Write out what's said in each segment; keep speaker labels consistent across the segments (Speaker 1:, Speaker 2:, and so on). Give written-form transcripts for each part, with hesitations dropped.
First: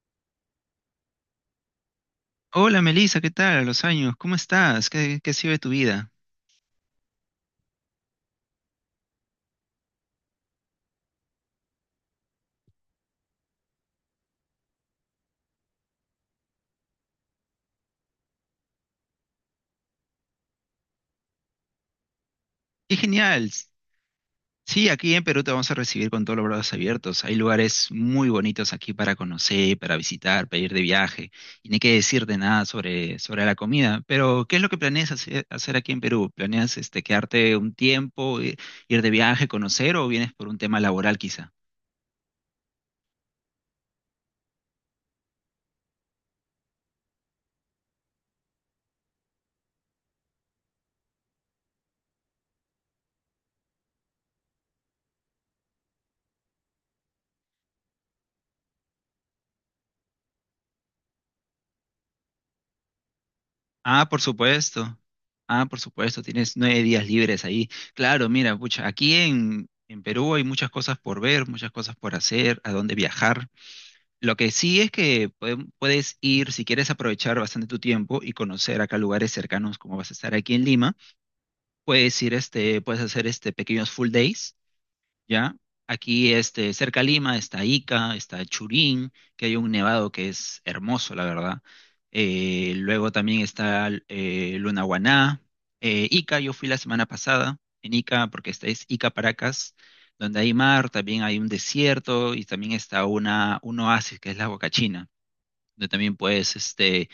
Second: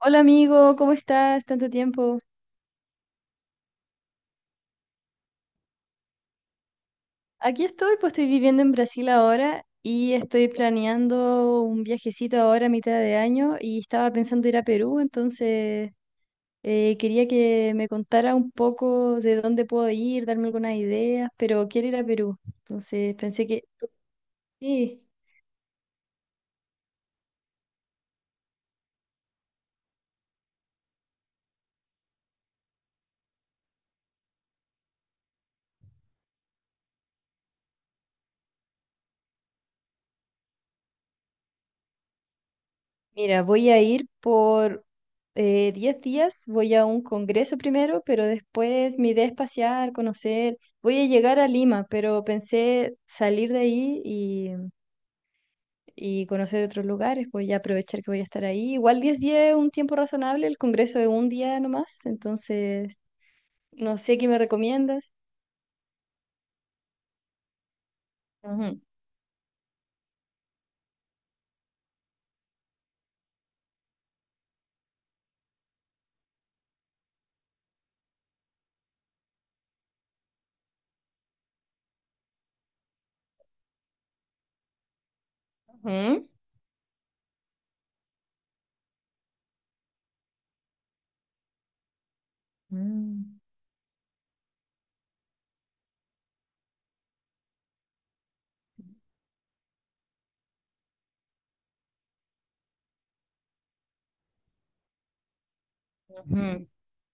Speaker 1: Hola amigo, ¿cómo estás? Tanto tiempo.
Speaker 2: Hola Melissa, ¿qué tal? A los años, ¿cómo estás? ¿Qué ha sido de tu vida?
Speaker 1: Aquí estoy, pues estoy viviendo en Brasil ahora y estoy planeando un viajecito ahora a mitad de año y estaba pensando ir a Perú, entonces quería que me contara un poco de dónde puedo ir, darme algunas ideas, pero quiero ir a Perú.
Speaker 2: ¡Qué
Speaker 1: Entonces pensé
Speaker 2: genial!
Speaker 1: que
Speaker 2: Sí,
Speaker 1: sí.
Speaker 2: aquí en Perú te vamos a recibir con todos los brazos abiertos. Hay lugares muy bonitos aquí para conocer, para visitar, para ir de viaje. Y no hay que decirte nada sobre la comida. Pero, ¿qué es lo que planeas hacer aquí en Perú? ¿Planeas este, quedarte un tiempo, ir de viaje, conocer o vienes por un tema laboral quizá?
Speaker 1: Mira, voy a ir por 10 días, voy a un congreso primero, pero después mi idea es pasear, conocer. Voy a llegar a Lima, pero pensé salir de ahí y conocer otros lugares, voy a aprovechar que voy a estar ahí. Igual 10 días es un tiempo razonable, el congreso es un día nomás, entonces no
Speaker 2: Ah,
Speaker 1: sé
Speaker 2: por
Speaker 1: qué me
Speaker 2: supuesto.
Speaker 1: recomiendas.
Speaker 2: Ah, por supuesto, tienes nueve días libres ahí. Claro, mira,
Speaker 1: Ujú,
Speaker 2: pucha, aquí en Perú hay muchas cosas por ver, muchas cosas por hacer, a dónde viajar. Lo que sí es que puedes ir, si quieres aprovechar bastante tu tiempo y conocer acá lugares cercanos, como vas a estar aquí en Lima, puedes ir, este, puedes hacer este pequeños full days, ¿ya?
Speaker 1: ujú,
Speaker 2: Aquí, este, cerca a Lima está Ica, está Churín, que hay un nevado que es hermoso, la verdad. Luego
Speaker 1: mm,
Speaker 2: también está Lunahuaná. Ica, yo fui la semana pasada en Ica, porque esta es Ica Paracas, donde hay mar, también hay un desierto y también está un oasis que es la Huacachina, donde también puedes
Speaker 1: ujú.
Speaker 2: este,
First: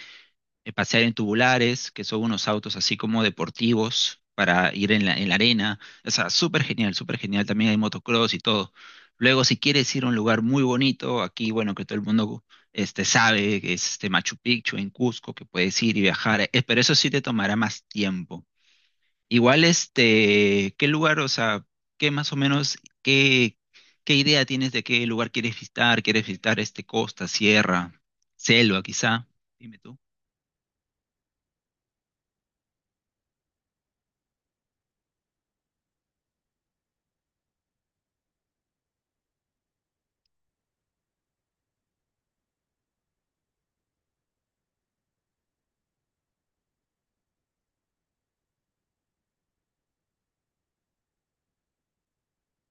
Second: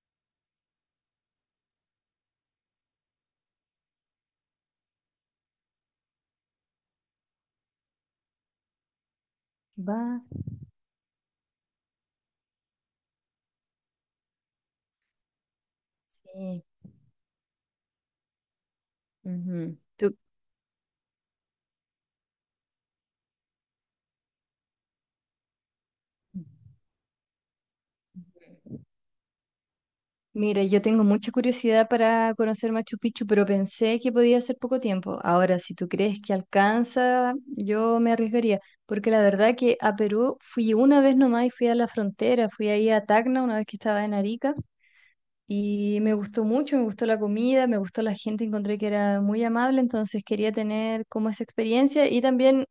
Speaker 2: pasear en tubulares, que son unos autos así como deportivos para ir en la arena. O sea, súper genial, súper genial. También hay motocross y todo. Luego, si quieres ir a un
Speaker 1: Va.
Speaker 2: lugar muy bonito, aquí, bueno, que todo el mundo este, sabe, que es este Machu Picchu en Cusco, que puedes ir y viajar,
Speaker 1: Sí.
Speaker 2: pero eso sí te tomará más tiempo. Igual,
Speaker 1: Ujú. ¿Tú?
Speaker 2: este, ¿qué lugar, o sea, qué más o menos, qué, qué idea tienes de qué lugar quieres visitar? ¿Quieres visitar este costa, sierra, selva, quizá? Dime tú.
Speaker 1: Mira, yo tengo mucha curiosidad para conocer Machu Picchu, pero pensé que podía ser poco tiempo. Ahora, si tú crees que alcanza, yo me arriesgaría, porque la verdad que a Perú fui una vez nomás y fui a la frontera, fui ahí a Tacna una vez que estaba en Arica y me gustó mucho, me gustó la comida, me gustó la gente, encontré que era muy amable, entonces quería tener como esa experiencia y también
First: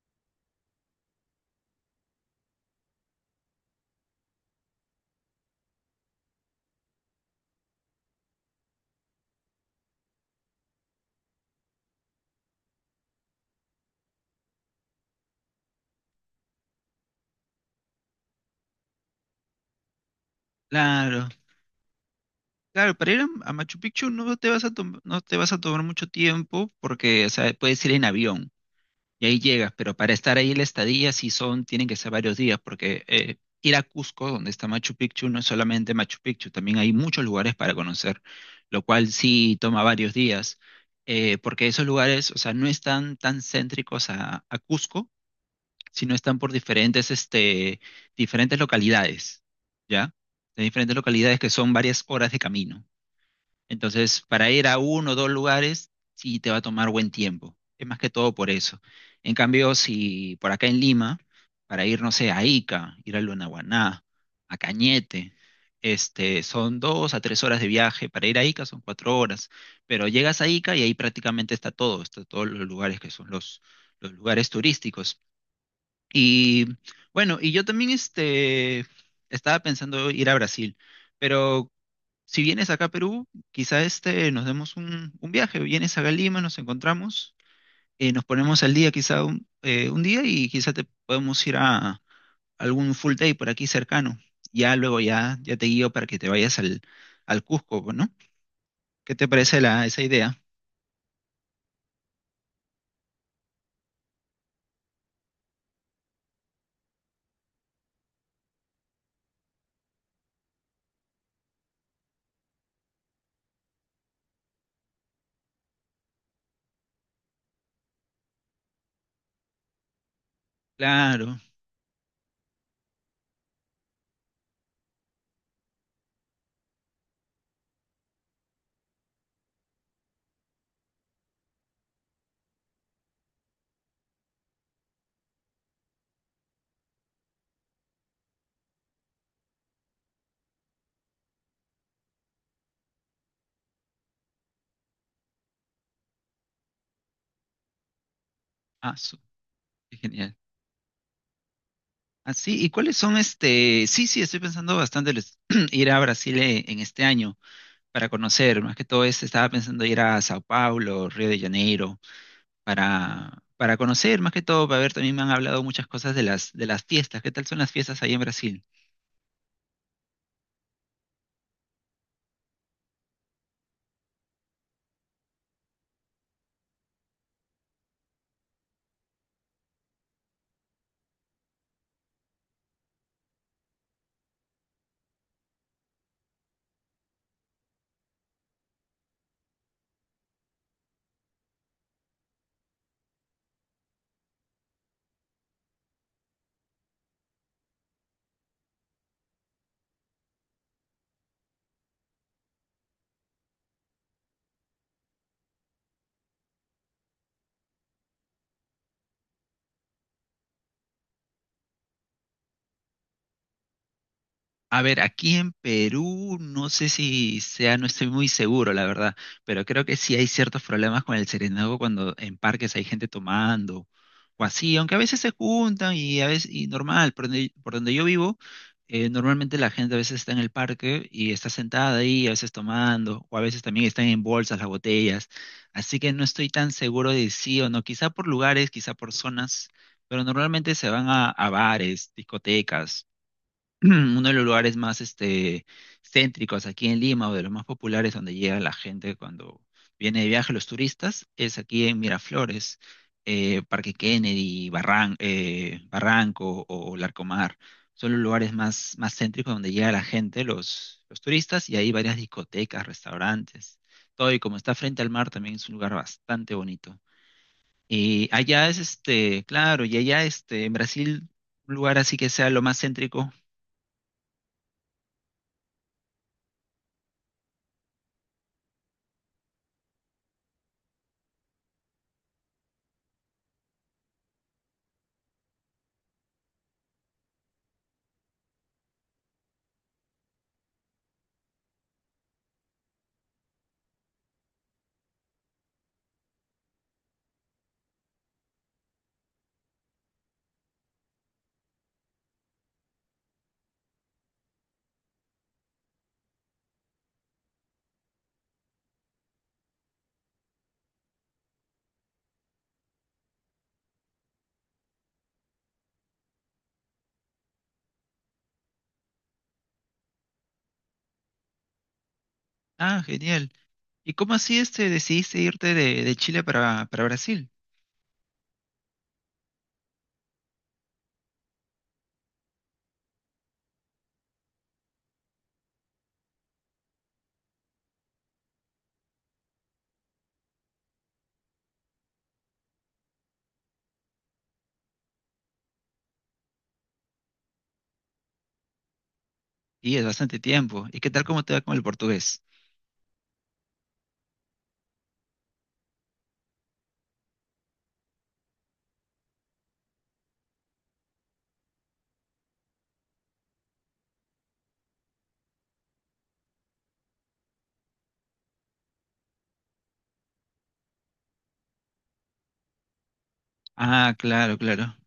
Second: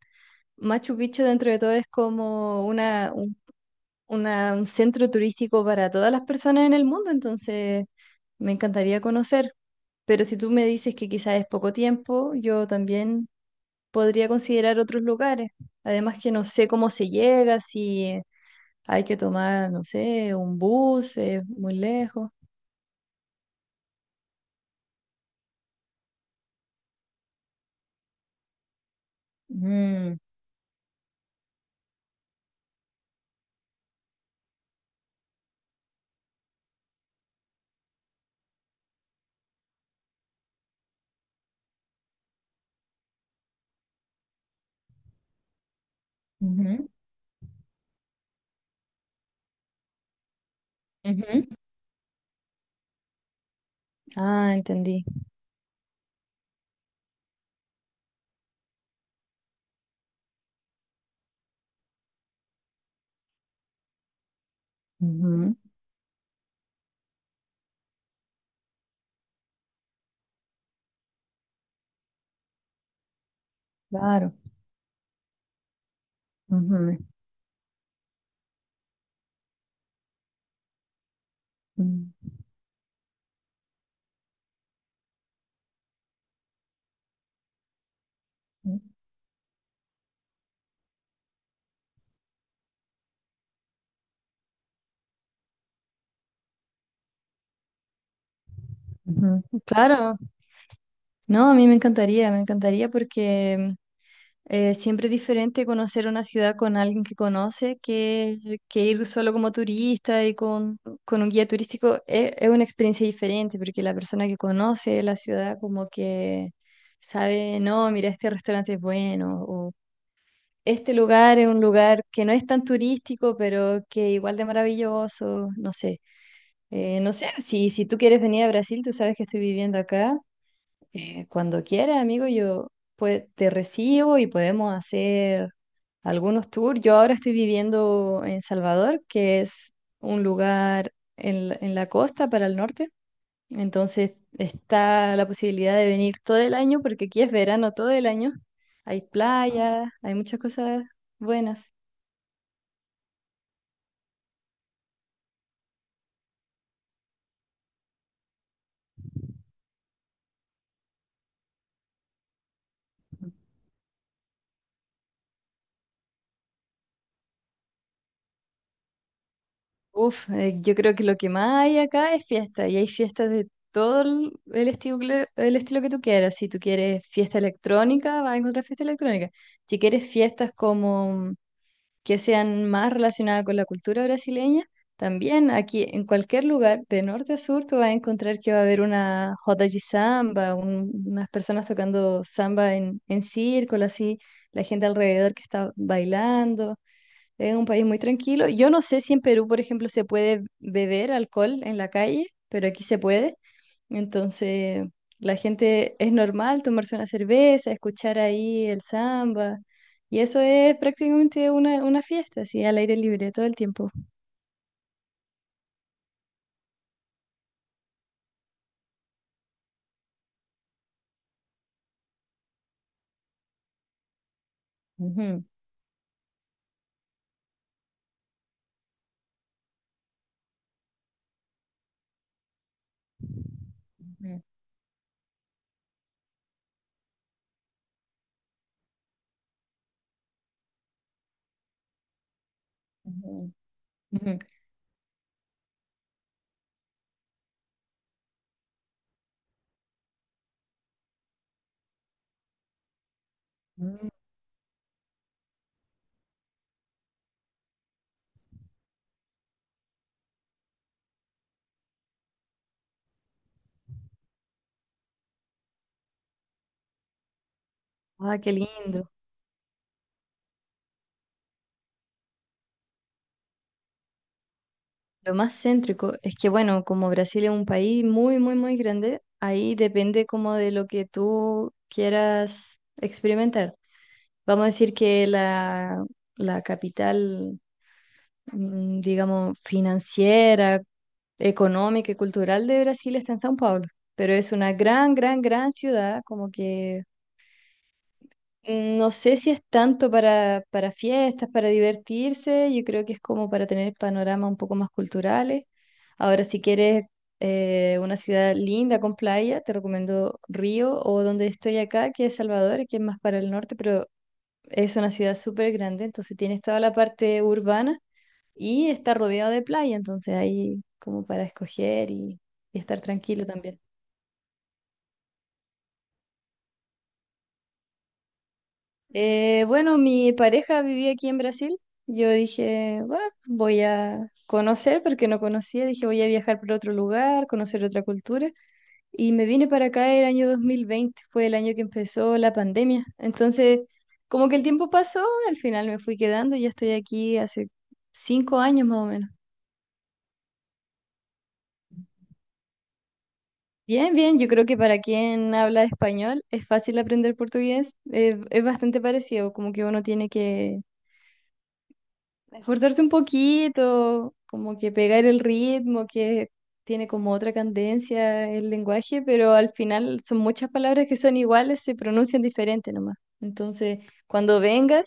Speaker 1: Machu Picchu dentro de todo es como una un centro turístico para todas las personas en el mundo, entonces me encantaría conocer. Pero si tú me dices que quizás es poco tiempo, yo también podría considerar otros lugares. Además que no sé cómo se llega, si hay que tomar, no sé, un bus,
Speaker 2: Claro.
Speaker 1: es muy lejos.
Speaker 2: Claro, para ir a Machu Picchu no te vas a no te vas a tomar mucho tiempo porque, o sea, puedes ir en avión y ahí llegas, pero para
Speaker 1: Mm,
Speaker 2: estar ahí la estadía sí son, tienen que ser varios días porque ir a Cusco, donde está Machu Picchu, no es solamente Machu Picchu, también hay muchos lugares para conocer, lo cual sí toma varios días, porque esos lugares, o sea, no están tan céntricos a Cusco, sino están por
Speaker 1: ujú,
Speaker 2: diferentes, este, diferentes localidades, ¿ya? De diferentes localidades
Speaker 1: ujú.
Speaker 2: que son varias horas de camino. Entonces, para
Speaker 1: Ah,
Speaker 2: ir a
Speaker 1: entendí.
Speaker 2: uno o dos lugares, sí te va a tomar buen tiempo. Es más que todo por eso. En cambio, si por acá en Lima, para ir, no sé, a Ica, ir a Lunahuaná, a Cañete,
Speaker 1: Ujú,
Speaker 2: este, son dos a tres horas de viaje. Para ir a Ica son cuatro horas. Pero llegas a Ica y ahí prácticamente está todo, está todos los lugares que son los
Speaker 1: claro.
Speaker 2: lugares turísticos. Y
Speaker 1: Ujú,
Speaker 2: bueno, y yo también este, estaba pensando ir a Brasil. Pero
Speaker 1: mm,
Speaker 2: si vienes acá a Perú, quizá este nos demos un viaje. Vienes acá a Lima, nos encontramos, nos ponemos al día quizá un día y quizá te podemos ir a algún full day por aquí cercano. Ya luego ya, ya te guío para que te vayas al Cusco, pues, ¿no? ¿Qué te
Speaker 1: ujú.
Speaker 2: parece esa
Speaker 1: Claro,
Speaker 2: idea?
Speaker 1: no, a mí me encantaría porque siempre es diferente conocer una ciudad con alguien que conoce que ir solo como turista y con un guía turístico. Es una experiencia diferente porque la persona que conoce la ciudad como que sabe, no, mira, este restaurante es bueno o este
Speaker 2: Claro.
Speaker 1: lugar es un lugar que no es tan turístico, pero que igual de maravilloso, no sé. No sé, si tú quieres venir a Brasil, tú sabes que estoy viviendo acá. Cuando quieras, amigo, yo pues, te recibo y podemos hacer algunos tours. Yo ahora estoy viviendo en Salvador, que es un lugar en, en la costa para el norte. Entonces está la posibilidad de venir todo el año, porque aquí es verano todo el año.
Speaker 2: Ah,
Speaker 1: Hay
Speaker 2: su-
Speaker 1: playas,
Speaker 2: ¡Qué
Speaker 1: hay
Speaker 2: genial!
Speaker 1: muchas cosas buenas.
Speaker 2: Así, ¿y cuáles son este? Sí, sí, estoy pensando bastante ir a Brasil, en este año para conocer. Más que todo, este, estaba pensando ir a Sao Paulo, Río de Janeiro para conocer, más que todo, para ver, también me han hablado muchas cosas de las fiestas. ¿Qué tal son las fiestas ahí en Brasil?
Speaker 1: Uf, yo creo que lo que más hay acá es fiesta, y hay fiestas de todo el estilo, el estilo que tú quieras. Si tú quieres fiesta electrónica, vas a encontrar fiesta electrónica. Si quieres fiestas como que sean más relacionadas con la cultura brasileña. También aquí en cualquier lugar, de norte a sur, tú vas a encontrar que va a haber una roda de samba, unas personas tocando samba en círculo, así, la gente alrededor que está bailando. Es un país muy tranquilo. Yo no sé si en Perú, por ejemplo, se puede beber alcohol en la calle, pero aquí se puede. Entonces, la gente es normal tomarse una cerveza, escuchar ahí el samba, y eso es prácticamente una fiesta, así al aire libre todo el tiempo.
Speaker 2: A ver, aquí en Perú no sé si sea, no estoy muy seguro, la verdad, pero creo que sí hay ciertos problemas con el serenazgo cuando en parques hay gente tomando o así, aunque a veces se
Speaker 1: Ujú,
Speaker 2: juntan y a veces, y normal, por donde yo vivo, normalmente la gente a veces está en el parque y está sentada ahí, a veces tomando, o a veces también están en
Speaker 1: ujú,
Speaker 2: bolsas las botellas, así que no estoy tan seguro de sí o no, quizá por lugares, quizá por zonas, pero normalmente se van a bares, discotecas.
Speaker 1: ujú,
Speaker 2: Uno
Speaker 1: ujú.
Speaker 2: de los lugares más este, céntricos aquí en Lima o de los más populares donde llega la gente cuando viene de viaje, los turistas, es aquí en Miraflores, Parque
Speaker 1: Mm.
Speaker 2: Kennedy, Barranco o Larcomar. Son los lugares más, más céntricos donde llega la gente, los turistas, y hay varias discotecas, restaurantes, todo. Y como está frente al mar, también es un lugar bastante bonito. Y
Speaker 1: Ah, qué
Speaker 2: allá es
Speaker 1: lindo.
Speaker 2: este, claro, y allá este, en Brasil, un lugar así que sea lo más céntrico.
Speaker 1: Lo más céntrico es que, bueno, como Brasil es un país muy, muy, muy grande, ahí depende como de lo que tú quieras experimentar. Vamos a decir que la capital, mm, digamos, financiera, económica y cultural de Brasil está en São Paulo, pero es una gran, gran, gran ciudad, como que mm, no sé si es tanto para fiestas, para divertirse, yo creo que es como para tener panoramas un poco más culturales. Ahora, si quieres una ciudad linda con playa, te recomiendo Río o donde estoy acá, que es Salvador, que es más para el norte, pero es una ciudad súper grande, entonces tienes toda la parte urbana y está rodeado de playa, entonces ahí como para escoger y estar
Speaker 2: Ah,
Speaker 1: tranquilo
Speaker 2: genial.
Speaker 1: también.
Speaker 2: ¿Y cómo así este decidiste irte de Chile para Brasil?
Speaker 1: Bueno, mi pareja vivía aquí en Brasil. Yo dije, "Bah, voy a conocer porque no conocía. Dije, voy a viajar por otro lugar, conocer otra cultura. Y me vine para acá el año 2020, fue el año que empezó la pandemia. Entonces, como que el tiempo pasó, al final me fui quedando y ya estoy aquí hace 5 años más o menos.
Speaker 2: Y es bastante tiempo. ¿Y qué tal cómo te va con el portugués?
Speaker 1: Bien, bien, yo creo que para quien habla español es fácil aprender portugués, es bastante parecido, como que uno tiene que esforzarse un poquito, como que pegar el ritmo, que tiene como otra cadencia el lenguaje, pero al final son muchas palabras que son iguales, se pronuncian diferente nomás. Entonces,
Speaker 2: Ah, claro,
Speaker 1: cuando
Speaker 2: claro.
Speaker 1: vengas,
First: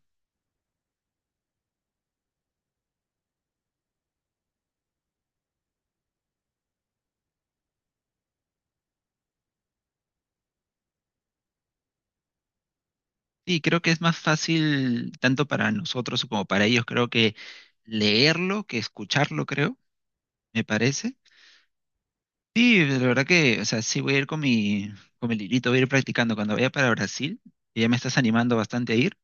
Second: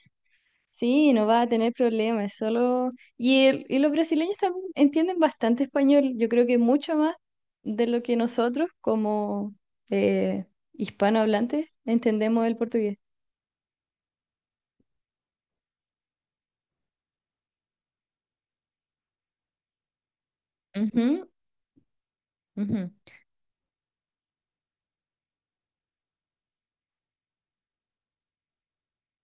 Speaker 1: sí, no va a tener problemas, solo... y los brasileños también entienden bastante español, yo creo que mucho más de lo que nosotros como eh, hispanohablantes entendemos el portugués.
Speaker 2: Sí, creo que es más fácil tanto para nosotros como para ellos, creo que leerlo que escucharlo, creo, me parece.
Speaker 1: Ujú,
Speaker 2: Sí,
Speaker 1: ujú.
Speaker 2: la verdad que, o sea, sí voy a ir con mi librito, voy a ir practicando. Cuando vaya para Brasil, que ya me estás animando bastante a ir,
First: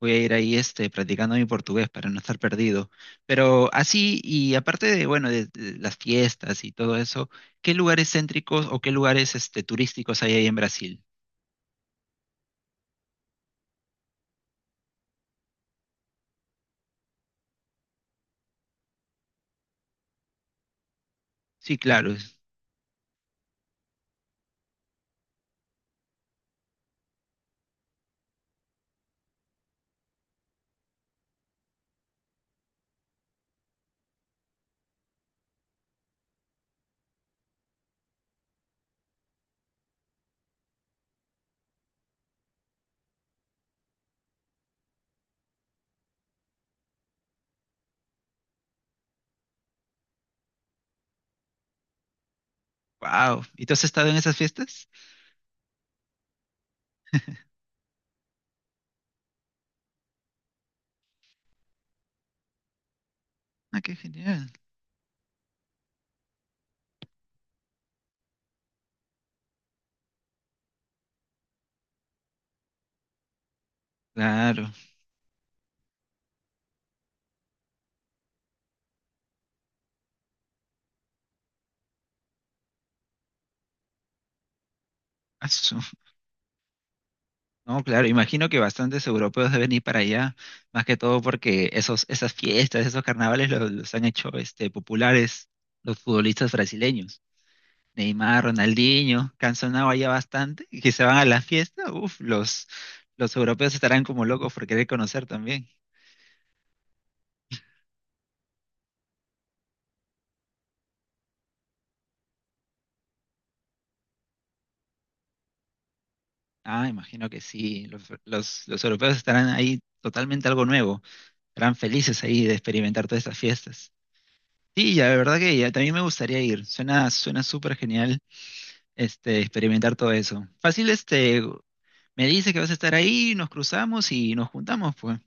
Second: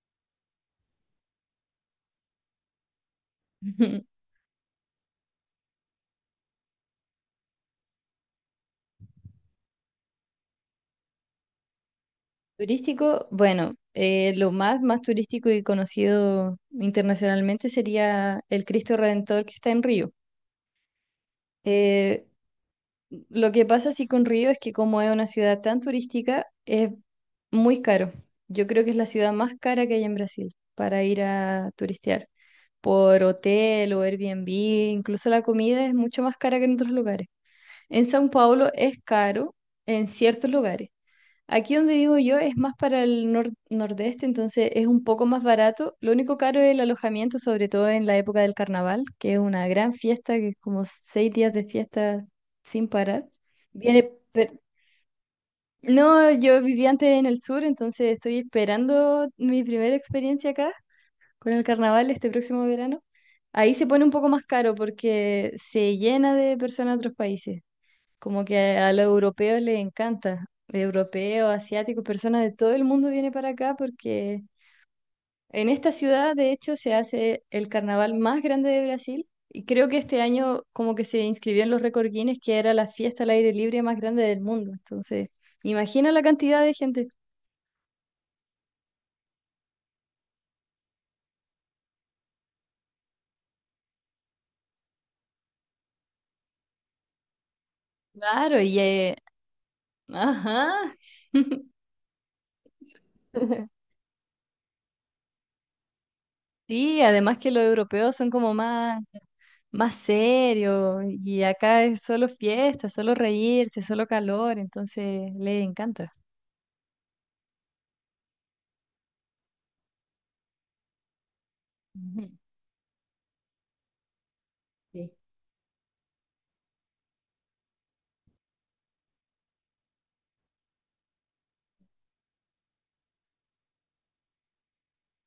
Speaker 2: voy a ir ahí este, practicando mi portugués para no estar perdido. Pero así, y aparte de, bueno, de las fiestas y todo eso, ¿qué lugares céntricos o qué lugares este, turísticos hay ahí en Brasil?
Speaker 1: Turístico, bueno, lo más, más turístico y conocido internacionalmente sería el Cristo Redentor que está en Río.
Speaker 2: Sí, claro.
Speaker 1: Eh, Lo que pasa así con Río es que como es una ciudad tan turística, es muy caro. Yo creo que es la ciudad más cara que hay en Brasil para ir a turistear. Por hotel o Airbnb, incluso la comida es mucho más cara que en otros lugares. En São Paulo es caro en ciertos lugares. Aquí donde vivo yo es más para el nordeste, entonces es un poco más barato. Lo único caro es el alojamiento, sobre todo en la época del carnaval, que es una gran fiesta, que es como 6 días de fiesta sin parar.
Speaker 2: Wow. ¿Y tú has estado
Speaker 1: Viene,
Speaker 2: en esas
Speaker 1: per-
Speaker 2: fiestas?
Speaker 1: no, yo vivía antes en el sur, entonces estoy esperando mi primera experiencia acá con el carnaval este próximo verano. Ahí
Speaker 2: Ah,
Speaker 1: se
Speaker 2: qué
Speaker 1: pone un poco más
Speaker 2: genial.
Speaker 1: caro porque se llena de personas de otros países. Como que a los europeos les encanta. Europeos, asiáticos, personas de todo el mundo vienen para acá porque
Speaker 2: Claro.
Speaker 1: en esta ciudad, de hecho, se hace el carnaval más grande de Brasil. Y creo que este año como que se inscribió en los récord Guinness, que era la fiesta al aire libre más grande del mundo. Entonces,
Speaker 2: Asu.
Speaker 1: imagina la cantidad de gente.
Speaker 2: No, claro. Imagino que bastantes europeos deben ir para allá, más que todo porque esos, esas fiestas, esos carnavales los han hecho este, populares los futbolistas brasileños. Neymar,
Speaker 1: Claro, y...
Speaker 2: Ronaldinho, que han sonado ya bastante
Speaker 1: ajá.
Speaker 2: y que se van a la fiesta, uff, los europeos estarán como locos por querer conocer también.
Speaker 1: Sí, además que los europeos son como más serio y acá es solo fiesta, solo reírse, solo calor, entonces le encanta.
Speaker 2: Ah, imagino que sí, los europeos estarán ahí totalmente algo nuevo, estarán felices
Speaker 1: Ujú,
Speaker 2: ahí de experimentar todas estas fiestas. Sí, ya,
Speaker 1: sí.
Speaker 2: de verdad que ya, también me gustaría ir, suena, suena súper genial este, experimentar todo eso. Fácil, este, me dice que vas a estar ahí, nos cruzamos y nos juntamos, pues.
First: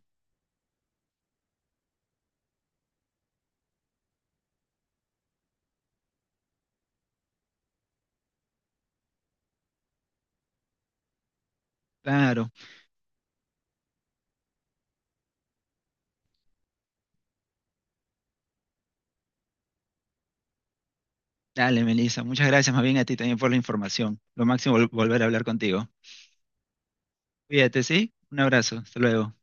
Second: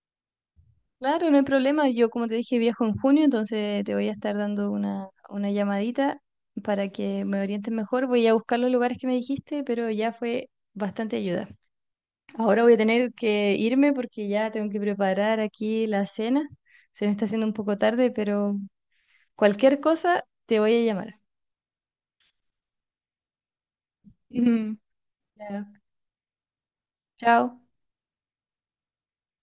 Speaker 1: Claro, no hay problema. Yo, como te dije, viajo en junio, entonces te voy a estar dando una llamadita para que me orientes mejor. Voy a buscar los lugares que me dijiste, pero ya fue bastante ayuda.
Speaker 2: Claro.
Speaker 1: Ahora voy a tener que irme porque ya tengo que preparar aquí la cena. Se me está haciendo un poco tarde, pero cualquier cosa te voy a llamar.
Speaker 2: Dale, Melissa. Muchas gracias más bien a ti también por la información. Lo máximo
Speaker 1: Ujú.
Speaker 2: volver a hablar
Speaker 1: Ya.
Speaker 2: contigo.
Speaker 1: Chao.
Speaker 2: Cuídate, ¿sí? Un abrazo. Hasta luego.